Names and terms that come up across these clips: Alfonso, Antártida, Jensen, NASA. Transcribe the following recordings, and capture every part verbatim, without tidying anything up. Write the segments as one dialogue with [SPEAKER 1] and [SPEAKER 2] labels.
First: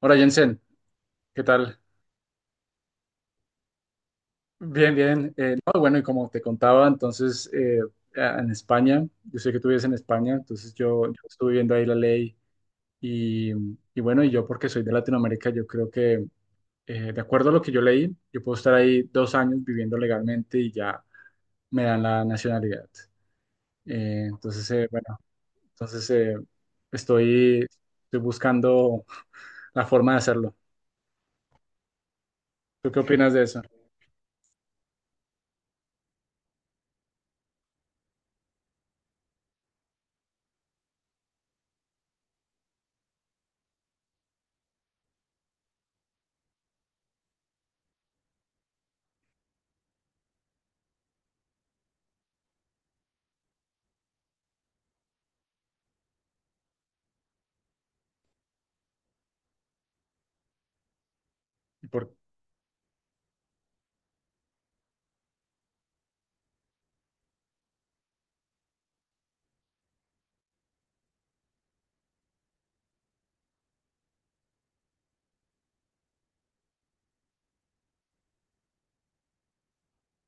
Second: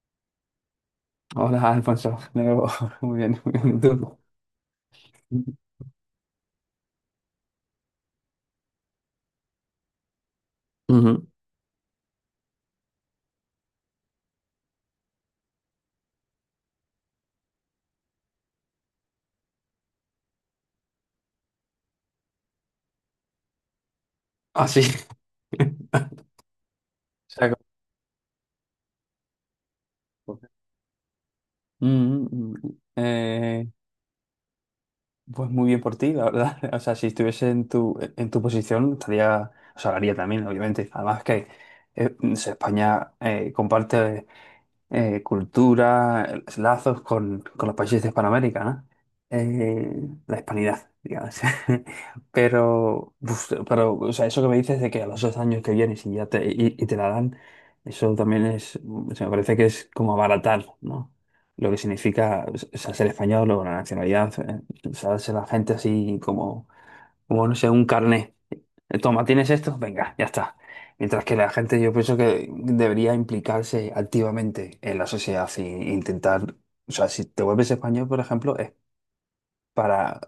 [SPEAKER 1] Hola Jensen, ¿qué
[SPEAKER 2] Hola,
[SPEAKER 1] tal?
[SPEAKER 2] Alfonso. De nuevo. Muy bien, muy bien. ¿Tú?
[SPEAKER 1] Bien, bien. Eh, no, bueno, y como te contaba, entonces eh, a- en España, yo sé que tú vives en España, entonces yo, yo
[SPEAKER 2] Ujú.
[SPEAKER 1] estuve viendo ahí la ley y, y bueno, y yo porque soy de Latinoamérica, yo creo que eh, de acuerdo a lo que yo leí, yo puedo estar ahí dos años viviendo legalmente y ya me dan la nacionalidad. Eh,
[SPEAKER 2] Ah,
[SPEAKER 1] entonces,
[SPEAKER 2] sí.
[SPEAKER 1] eh, bueno, entonces eh,
[SPEAKER 2] O sea,
[SPEAKER 1] estoy, estoy buscando la forma de
[SPEAKER 2] como-
[SPEAKER 1] hacerlo.
[SPEAKER 2] Mm, mm,
[SPEAKER 1] ¿Tú qué opinas de eso?
[SPEAKER 2] eh, pues muy bien por ti, la verdad. O sea, si estuviese en tu, en tu posición, estaría, o sea, lo haría también, obviamente. Además que eh, no sé, España eh, comparte eh, cultura, eh, lazos con, con los países de Hispanoamérica, ¿no? Eh, la hispanidad, digamos. Pero, uf, pero o sea, eso que me dices de que a los dos años que vienes y ya te, y, y te la dan, eso también es, o sea, me parece que es como abaratar, ¿no? Lo que significa, o sea, ser español o la nacionalidad, eh, o sea, ser la gente así como, como, no sé, un carné. Eh, Toma, ¿tienes esto? Venga, ya está. Mientras que la gente, yo pienso que debería implicarse activamente en la sociedad e intentar, o sea, si te vuelves español, por ejemplo, es para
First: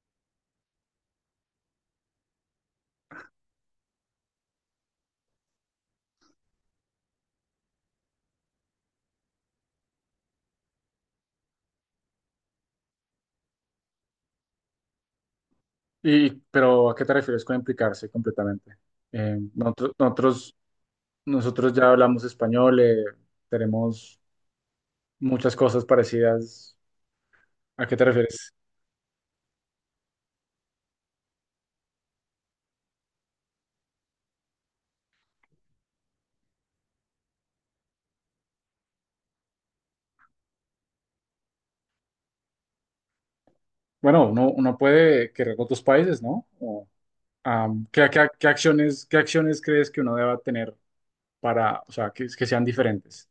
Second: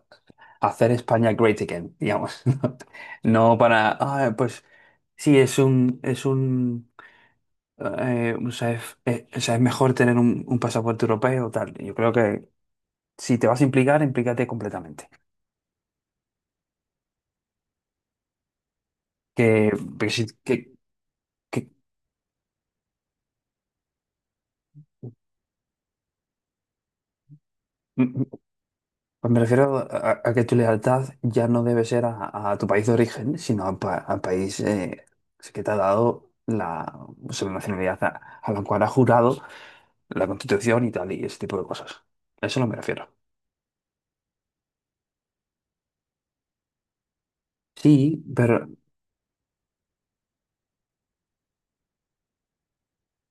[SPEAKER 2] hacer España great again, digamos. No no para, "Ah, pues sí, es un, es un, eh, o sea, es, eh, o sea, es mejor tener un, un pasaporte europeo o tal. Yo creo que si te vas a implicar, implícate completamente.
[SPEAKER 1] Y, pero ¿a qué te refieres con implicarse completamente? Eh,
[SPEAKER 2] Que,
[SPEAKER 1] nosotros,
[SPEAKER 2] porque si- que,
[SPEAKER 1] nosotros,
[SPEAKER 2] que-
[SPEAKER 1] nosotros ya hablamos español, eh, tenemos muchas cosas parecidas. ¿A qué te refieres?
[SPEAKER 2] Pues me refiero a, a que tu lealtad ya no debe ser a, a tu país de origen, sino al pa- al país eh, que te ha dado la, o sea, la nacionalidad a, a la cual ha jurado la Constitución y tal, y ese tipo de cosas. A eso no me refiero.
[SPEAKER 1] Bueno, uno, uno puede querer otros países, ¿no? O, am, ¿qué,
[SPEAKER 2] Sí,
[SPEAKER 1] qué- qué
[SPEAKER 2] pero
[SPEAKER 1] acciones, qué acciones crees que uno deba tener para, o sea, que, que sean diferentes?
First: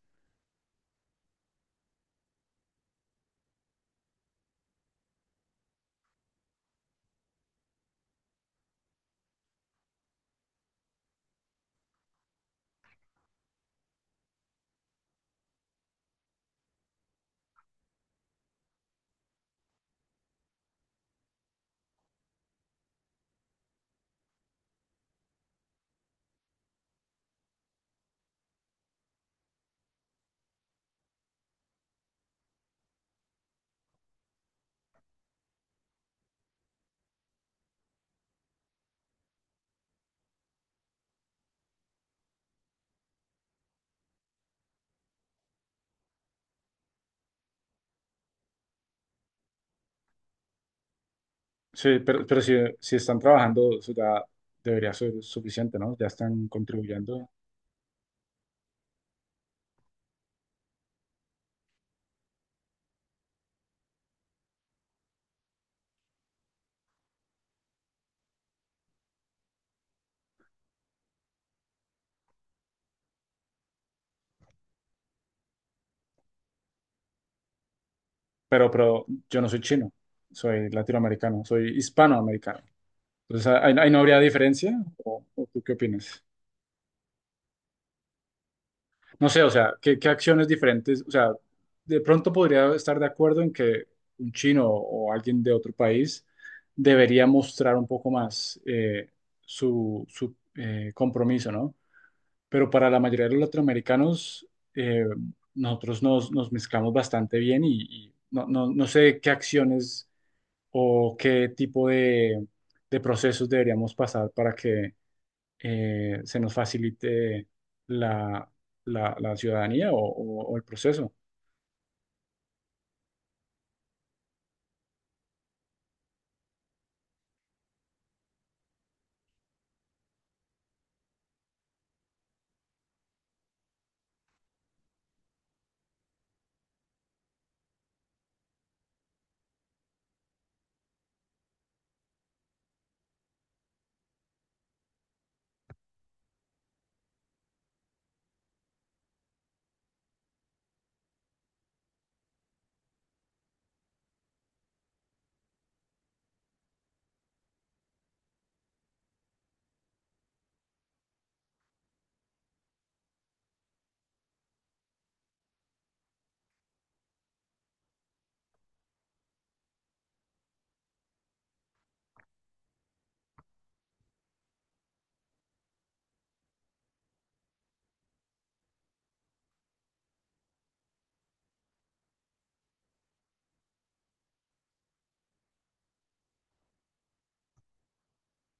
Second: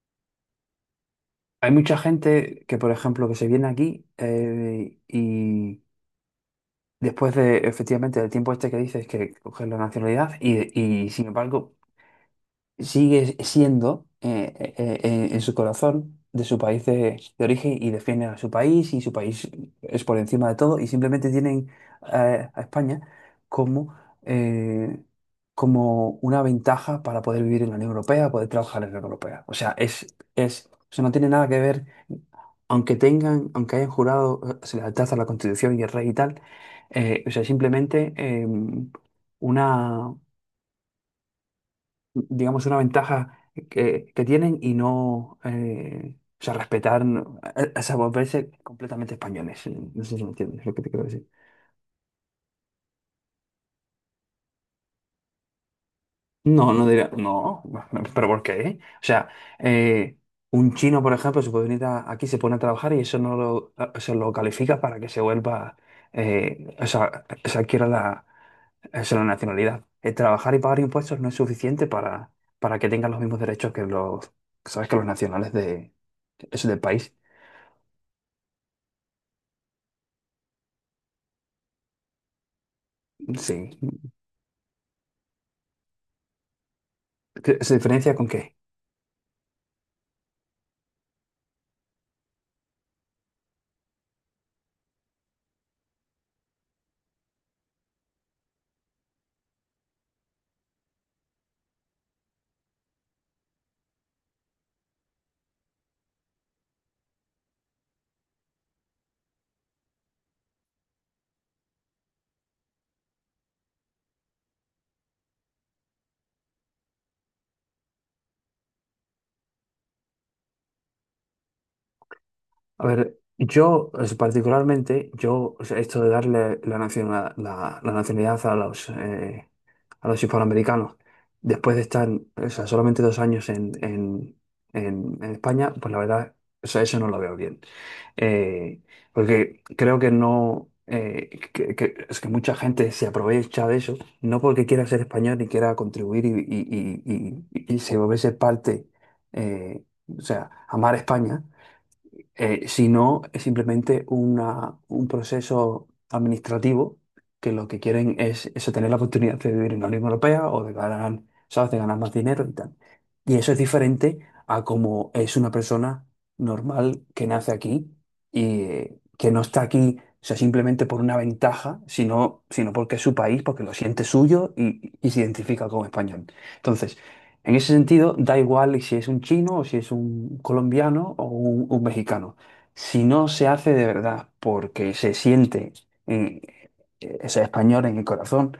[SPEAKER 2] hay mucha gente que, por ejemplo, que se viene aquí eh, y después de, efectivamente, del tiempo este que dices que coges la nacionalidad y, y, sin embargo, sigue siendo eh, eh, eh, eh, en su corazón de su país de, de origen y defiende a su país y su país es por encima de todo y simplemente tienen eh, a España como, eh, como una ventaja para poder vivir en la Unión Europea, poder trabajar en la Unión Europea. O sea, es, es, o sea, no tiene nada que ver, aunque tengan, aunque hayan jurado eh, su lealtad a la Constitución y el rey y tal, eh, o sea, simplemente, em, una, digamos, una ventaja que, que tienen y no, eh, o sea, respetar, eh, o sea, volverse completamente españoles. No sé si me entiendes lo que te quiero decir.
[SPEAKER 1] Sí, pero, pero si, si están trabajando, eso ya debería ser suficiente, ¿no? Ya están
[SPEAKER 2] No, no diría,
[SPEAKER 1] contribuyendo.
[SPEAKER 2] no, pero ¿por qué? O sea, eh, un chino, por ejemplo, se puede venir a- aquí, se pone a trabajar y eso no lo, se lo califica para que se vuelva, eh, o sea, se adquiera la, eso es la nacionalidad. El trabajar y pagar impuestos no es suficiente para, para que tengan los mismos derechos que los, ¿sabes? Que los nacionales de, eso del país.
[SPEAKER 1] Pero, pero yo no soy chino, soy latinoamericano, soy hispanoamericano. Entonces, ahí,
[SPEAKER 2] Sí.
[SPEAKER 1] ahí no habría diferencia, ¿o, o tú qué opinas?
[SPEAKER 2] ¿Qué- ¿Se diferencia con qué?
[SPEAKER 1] No sé, o sea, ¿qué, qué acciones diferentes? O sea, de pronto podría estar de acuerdo en que un chino o alguien de otro país debería mostrar un poco más eh, su, su, eh, compromiso, ¿no? Pero para la mayoría de los latinoamericanos, eh, nosotros nos, nos mezclamos bastante bien y, y no, no, no sé qué acciones o qué tipo de, de procesos deberíamos pasar para que eh, se nos facilite la, la- la ciudadanía o, o- o el proceso.
[SPEAKER 2] A ver, yo es- particularmente, yo, o sea, esto de darle la nacionalidad, la, la nacionalidad a los, eh, a los hispanoamericanos, después de estar, o sea, solamente dos años en, en- en- en- España, pues la verdad, o sea, eso no lo veo bien. Eh, Porque creo que no, eh, que, que- es que mucha gente se aprovecha de eso, no porque quiera ser español y quiera contribuir y, y- y- y- y se volverse parte, eh, o sea, amar España eh, si no, es simplemente una, un proceso administrativo que lo que quieren es eso, tener la oportunidad de vivir en la Unión Europea o de ganar, ¿sabes? De ganar más dinero y tal. Y eso es diferente a como es una persona normal que nace aquí y eh, que no está aquí, o sea, simplemente por una ventaja, sino, sino porque es su país, porque lo siente suyo y, y se identifica como español. Entonces, en ese sentido, da igual si es un chino o si es un colombiano o un, un mexicano. Si no se hace de verdad porque se siente eh, ese español en el corazón,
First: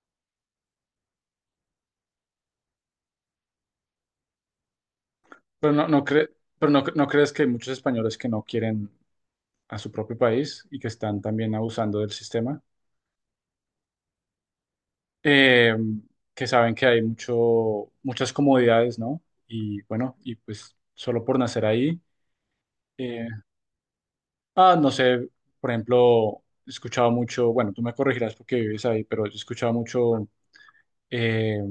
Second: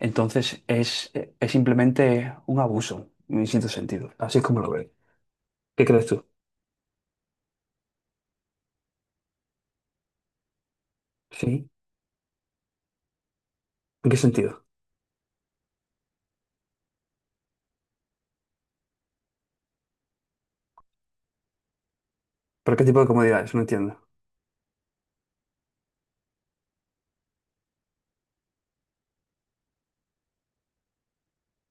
[SPEAKER 2] entonces es, es simplemente un abuso en cierto sentido. Así es como lo veo.
[SPEAKER 1] Pero
[SPEAKER 2] ¿Qué
[SPEAKER 1] no, no
[SPEAKER 2] crees tú?
[SPEAKER 1] cre- pero no, no crees que hay muchos españoles que no quieren a su propio país y que están también
[SPEAKER 2] ¿Sí?
[SPEAKER 1] abusando del sistema,
[SPEAKER 2] ¿En qué sentido?
[SPEAKER 1] Eh, que saben que hay mucho, muchas comodidades, ¿no? Y bueno, y pues solo por nacer ahí.
[SPEAKER 2] ¿Pero qué tipo de
[SPEAKER 1] eh,
[SPEAKER 2] comodidades? No entiendo.
[SPEAKER 1] ah, no sé, por ejemplo, he escuchado mucho, bueno, tú me corregirás porque vives ahí, pero yo he escuchado mucho eh,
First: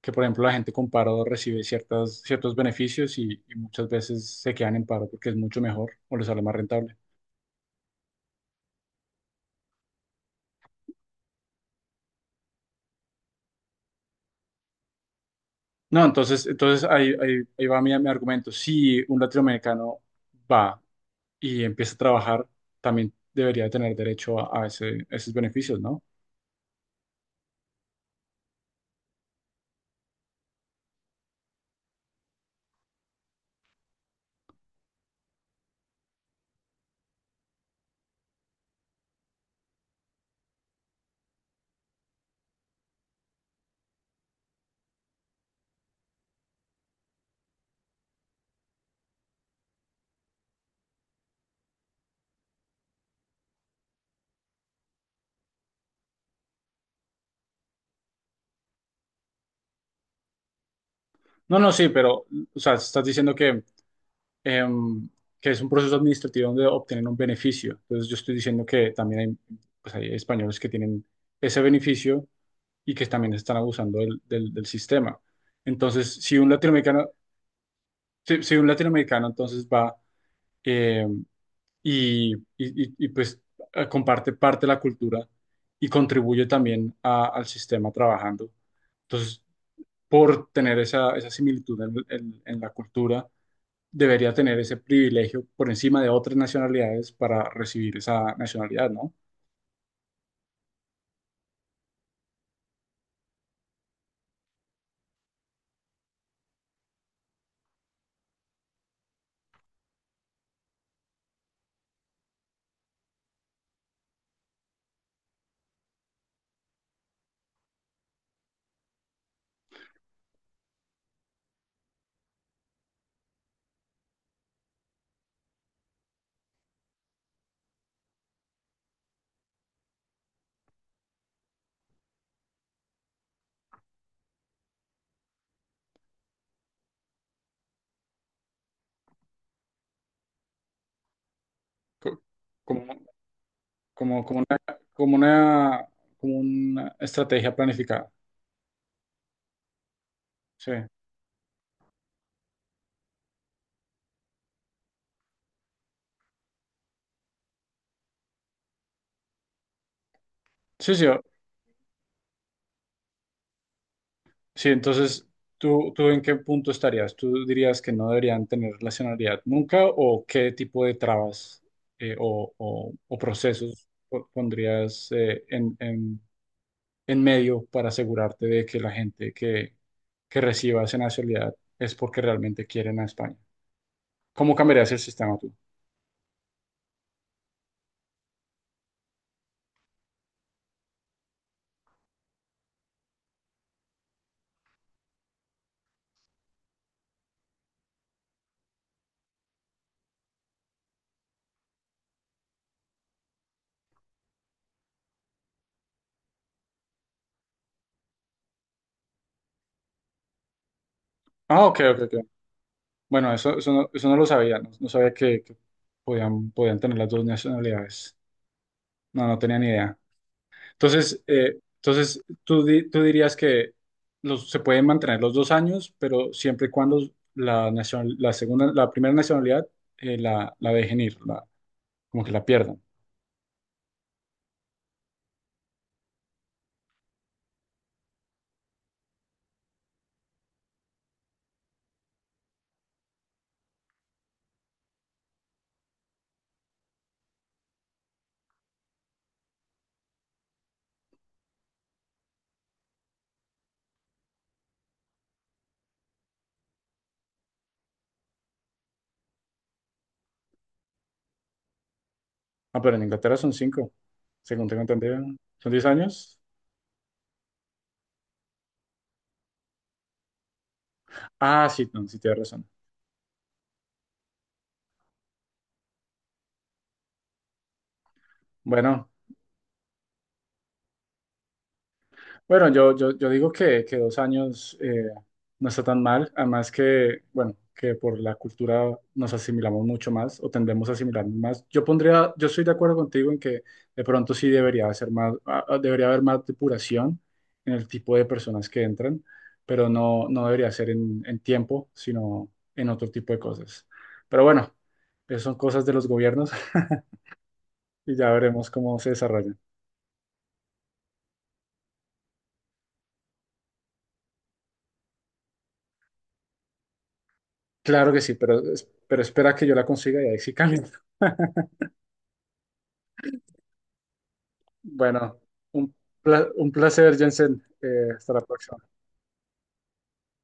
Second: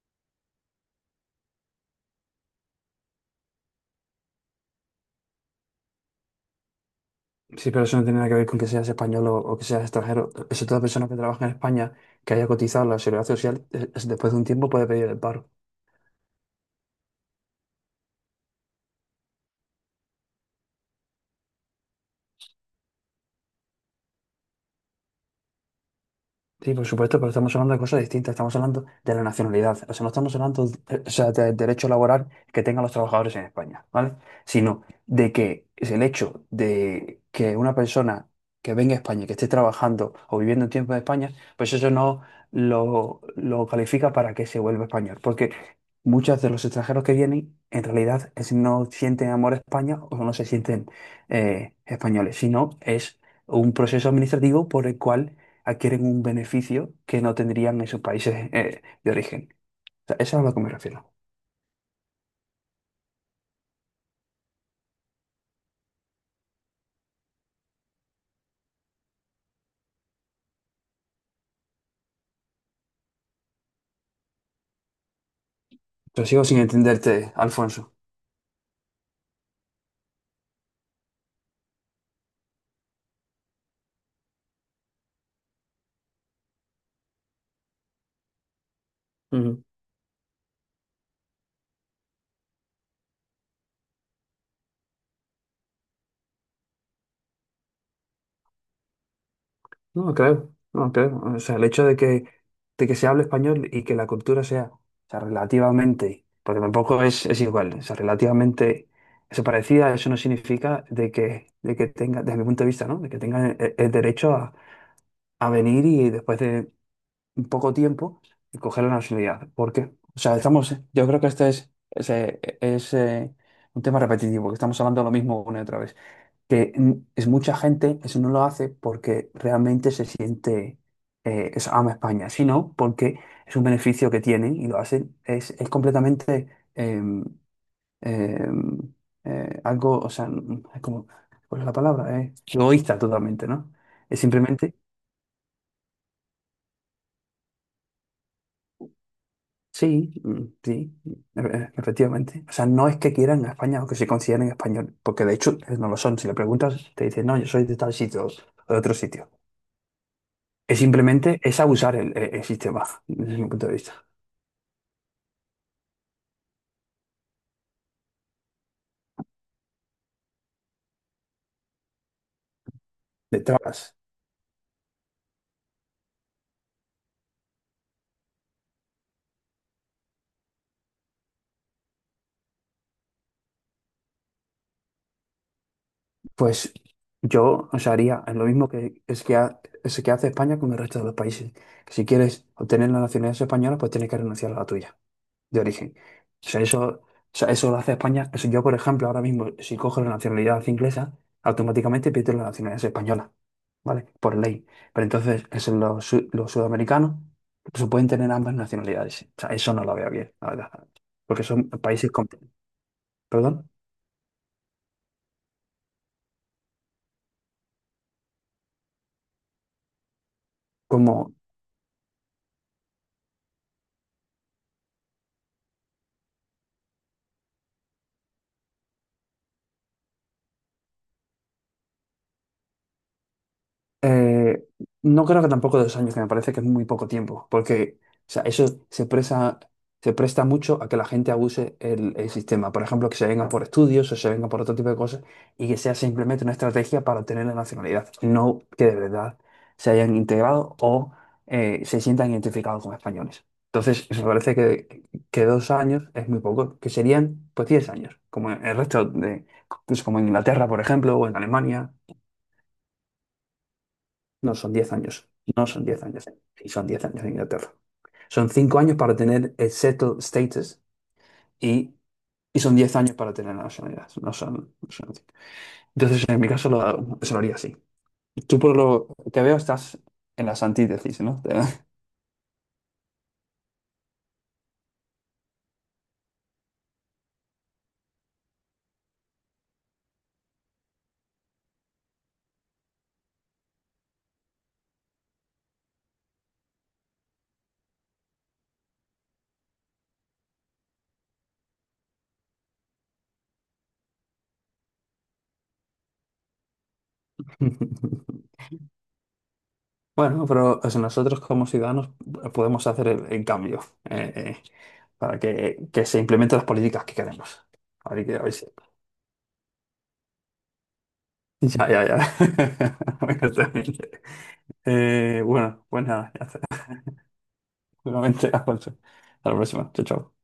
[SPEAKER 1] que por ejemplo la gente con paro recibe ciertas, ciertos beneficios y, y muchas veces se quedan en paro porque es mucho mejor o les sale más rentable.
[SPEAKER 2] Sí, pero eso no tiene nada que ver con que seas español o, o que seas extranjero. Eso toda persona que trabaja en España, que haya cotizado en la seguridad social, eh, es- después de un tiempo puede pedir el paro.
[SPEAKER 1] No, entonces, entonces ahí, ahí, ahí va mi, mi argumento. Si un latinoamericano va y empieza a trabajar, también debería tener derecho a, a ese- esos beneficios, ¿no?
[SPEAKER 2] Sí, por supuesto, pero estamos hablando de cosas distintas. Estamos hablando de la nacionalidad. O sea, no estamos hablando, eh, o sea, del derecho laboral que tengan los trabajadores en España, ¿vale? Sino de que es el hecho de que una persona que venga a España, que esté trabajando o viviendo un tiempo en España, pues eso no lo, lo califica para que se vuelva español. Porque muchos de los extranjeros que vienen, en realidad, es, no sienten amor a España o no se sienten eh, españoles, sino es un proceso administrativo por el cual adquieren un beneficio que no tendrían en sus países eh, de origen. O sea, eso es a lo que me refiero.
[SPEAKER 1] No, no, sí, pero, o sea, estás diciendo que em, que es un proceso administrativo donde obtienen un beneficio. Entonces yo estoy diciendo que también hay, pues hay españoles que tienen ese beneficio y que también están abusando del, del- del sistema. Entonces,
[SPEAKER 2] Pero
[SPEAKER 1] si
[SPEAKER 2] sigo
[SPEAKER 1] un
[SPEAKER 2] sin
[SPEAKER 1] latinoamericano,
[SPEAKER 2] entenderte, Alfonso.
[SPEAKER 1] si, si un latinoamericano entonces va, eh, y, y- y- y, pues eh, comparte parte de la cultura y contribuye también a- al sistema trabajando, entonces
[SPEAKER 2] Ujú.
[SPEAKER 1] por tener esa, esa similitud en en- en la cultura, debería tener ese privilegio por encima de otras nacionalidades para recibir esa nacionalidad, ¿no?
[SPEAKER 2] No lo creo, no lo creo. O sea, el hecho de que, de que se hable español y que la cultura sea, o sea, relativamente, porque tampoco es, es igual, o sea, relativamente eso parecida, eso no significa de que, de que tenga, desde mi punto de vista, ¿no? De que tenga el, el derecho a, a venir y después de, poco tiempo y coger la nacionalidad. ¿Por qué? O sea, estamos, yo creo que este es, es, eh, es, eh, un tema repetitivo, que estamos hablando de lo mismo una y otra vez. Que mm, es mucha gente, eso no lo hace porque realmente se siente, eh, es, ama España, sino porque es un beneficio que tienen y lo hacen, es, es completamente em, em, eh, algo, o sea, mm, es como, ¿cuál es la palabra?
[SPEAKER 1] Co-
[SPEAKER 2] Eh,
[SPEAKER 1] Como,
[SPEAKER 2] egoísta totalmente, ¿no? Es
[SPEAKER 1] como, como una,
[SPEAKER 2] simplemente.
[SPEAKER 1] como una, como una estrategia planificada.
[SPEAKER 2] Sí, mm,
[SPEAKER 1] Sí,
[SPEAKER 2] sí, e- efectivamente. O sea, no es que quieran a España o que se consideren español, porque de hecho eh, no lo son. Si le preguntas, te dicen, no, yo soy de tal sitio o de otro sitio. Es
[SPEAKER 1] sí, sí. o-
[SPEAKER 2] simplemente, es abusar el, el- el sistema, desde mi punto de vista.
[SPEAKER 1] sí, entonces, ¿tú, tú en qué punto estarías? ¿Tú dirías que no deberían tener nacionalidad nunca o qué tipo de trabas eh, o, o- o
[SPEAKER 2] De
[SPEAKER 1] procesos
[SPEAKER 2] trabas.
[SPEAKER 1] po- pondrías eh, en, en en medio para asegurarte de que la gente que, que reciba esa nacionalidad es porque realmente quieren a España. ¿Cómo cambiarías el sistema tú?
[SPEAKER 2] Pues yo, o sea, haría lo mismo que, es que, ha- es que hace España con el resto de los países. Si quieres obtener la nacionalidad española, pues tienes que renunciar a la tuya de origen. O sea, eso, o sea, eso lo hace España. O sea, yo, por ejemplo, ahora mismo, si cojo la nacionalidad inglesa, automáticamente pierdo la nacionalidad española, ¿vale? Por ley. Pero entonces, eso, los, su- los sudamericanos pues pueden tener ambas nacionalidades. O sea, eso no lo veo bien, la verdad. Porque
[SPEAKER 1] Ah,
[SPEAKER 2] son
[SPEAKER 1] ok, ok,
[SPEAKER 2] países,
[SPEAKER 1] ok.
[SPEAKER 2] con-
[SPEAKER 1] Bueno, eso,
[SPEAKER 2] perdón,
[SPEAKER 1] eso, no, eso no lo sabía, no, no sabía que, que podían, podían tener las dos nacionalidades. No, no tenía ni idea. Entonces,
[SPEAKER 2] como,
[SPEAKER 1] eh, entonces tú, di- tú dirías que los, se pueden mantener los dos años, pero siempre y cuando la, nacion- la, segunda, la primera nacionalidad, eh, la, la dejen ir, la- como que la pierdan.
[SPEAKER 2] Eh, no creo que tampoco dos años, que me parece que es muy poco tiempo, porque o sea, eso se presta, se presta mucho a que la gente abuse el, el sistema. Por ejemplo, que se venga por estudios o se venga por otro tipo de cosas y que sea simplemente una estrategia para obtener la nacionalidad, no que de verdad se hayan integrado o eh, se sientan identificados como españoles. Entonces, me parece que, que dos años es muy poco, que serían pues diez años, como en el resto de, pues, como en Inglaterra, por ejemplo, o en Alemania.
[SPEAKER 1] Ah, pero en Inglaterra son cinco,
[SPEAKER 2] No
[SPEAKER 1] según
[SPEAKER 2] son
[SPEAKER 1] tengo
[SPEAKER 2] diez
[SPEAKER 1] entendido.
[SPEAKER 2] años. No
[SPEAKER 1] ¿Son
[SPEAKER 2] son
[SPEAKER 1] diez
[SPEAKER 2] diez años.
[SPEAKER 1] años?
[SPEAKER 2] Sí, son diez años en Inglaterra. Son cinco años para tener el settled status
[SPEAKER 1] Ah, sí,
[SPEAKER 2] y,
[SPEAKER 1] no, sí, tienes
[SPEAKER 2] y
[SPEAKER 1] razón.
[SPEAKER 2] son diez años para tener la nacionalidad. No son, no son- Entonces, en mi caso, lo, se lo haría así. Tú, por lo
[SPEAKER 1] Bueno,
[SPEAKER 2] que veo, estás en las antítesis, ¿no? Te-
[SPEAKER 1] Bueno, yo, yo, yo digo que, que dos años eh, no está tan mal, además que, bueno, que por la cultura nos asimilamos mucho más o tendemos a asimilar más. Yo pondría, yo estoy de acuerdo contigo en que de pronto sí debería ser más, ah, ah, debería haber más depuración en el tipo de personas que entran, pero no, no debería ser en, en tiempo, sino en otro tipo de cosas. Pero bueno, esas son cosas de los gobiernos y ya veremos cómo se desarrollan.
[SPEAKER 2] Bueno, pero o sea, nosotros como ciudadanos podemos hacer el, el cambio eh, eh, para que, que se implementen las políticas que queremos.
[SPEAKER 1] Claro que
[SPEAKER 2] Así
[SPEAKER 1] sí,
[SPEAKER 2] que, a ver
[SPEAKER 1] pero,
[SPEAKER 2] si-
[SPEAKER 1] pero espera que yo la consiga y ahí sí cambia.
[SPEAKER 2] Ya, ya, ya. Bueno, terrible.
[SPEAKER 1] Bueno,
[SPEAKER 2] Eh, bueno,
[SPEAKER 1] un,
[SPEAKER 2] pues nada, ya
[SPEAKER 1] pla-
[SPEAKER 2] está.
[SPEAKER 1] un placer, Jensen. Eh, hasta la
[SPEAKER 2] Seguramente,
[SPEAKER 1] próxima.
[SPEAKER 2] Alfonso. Hasta la próxima. Chao, chao.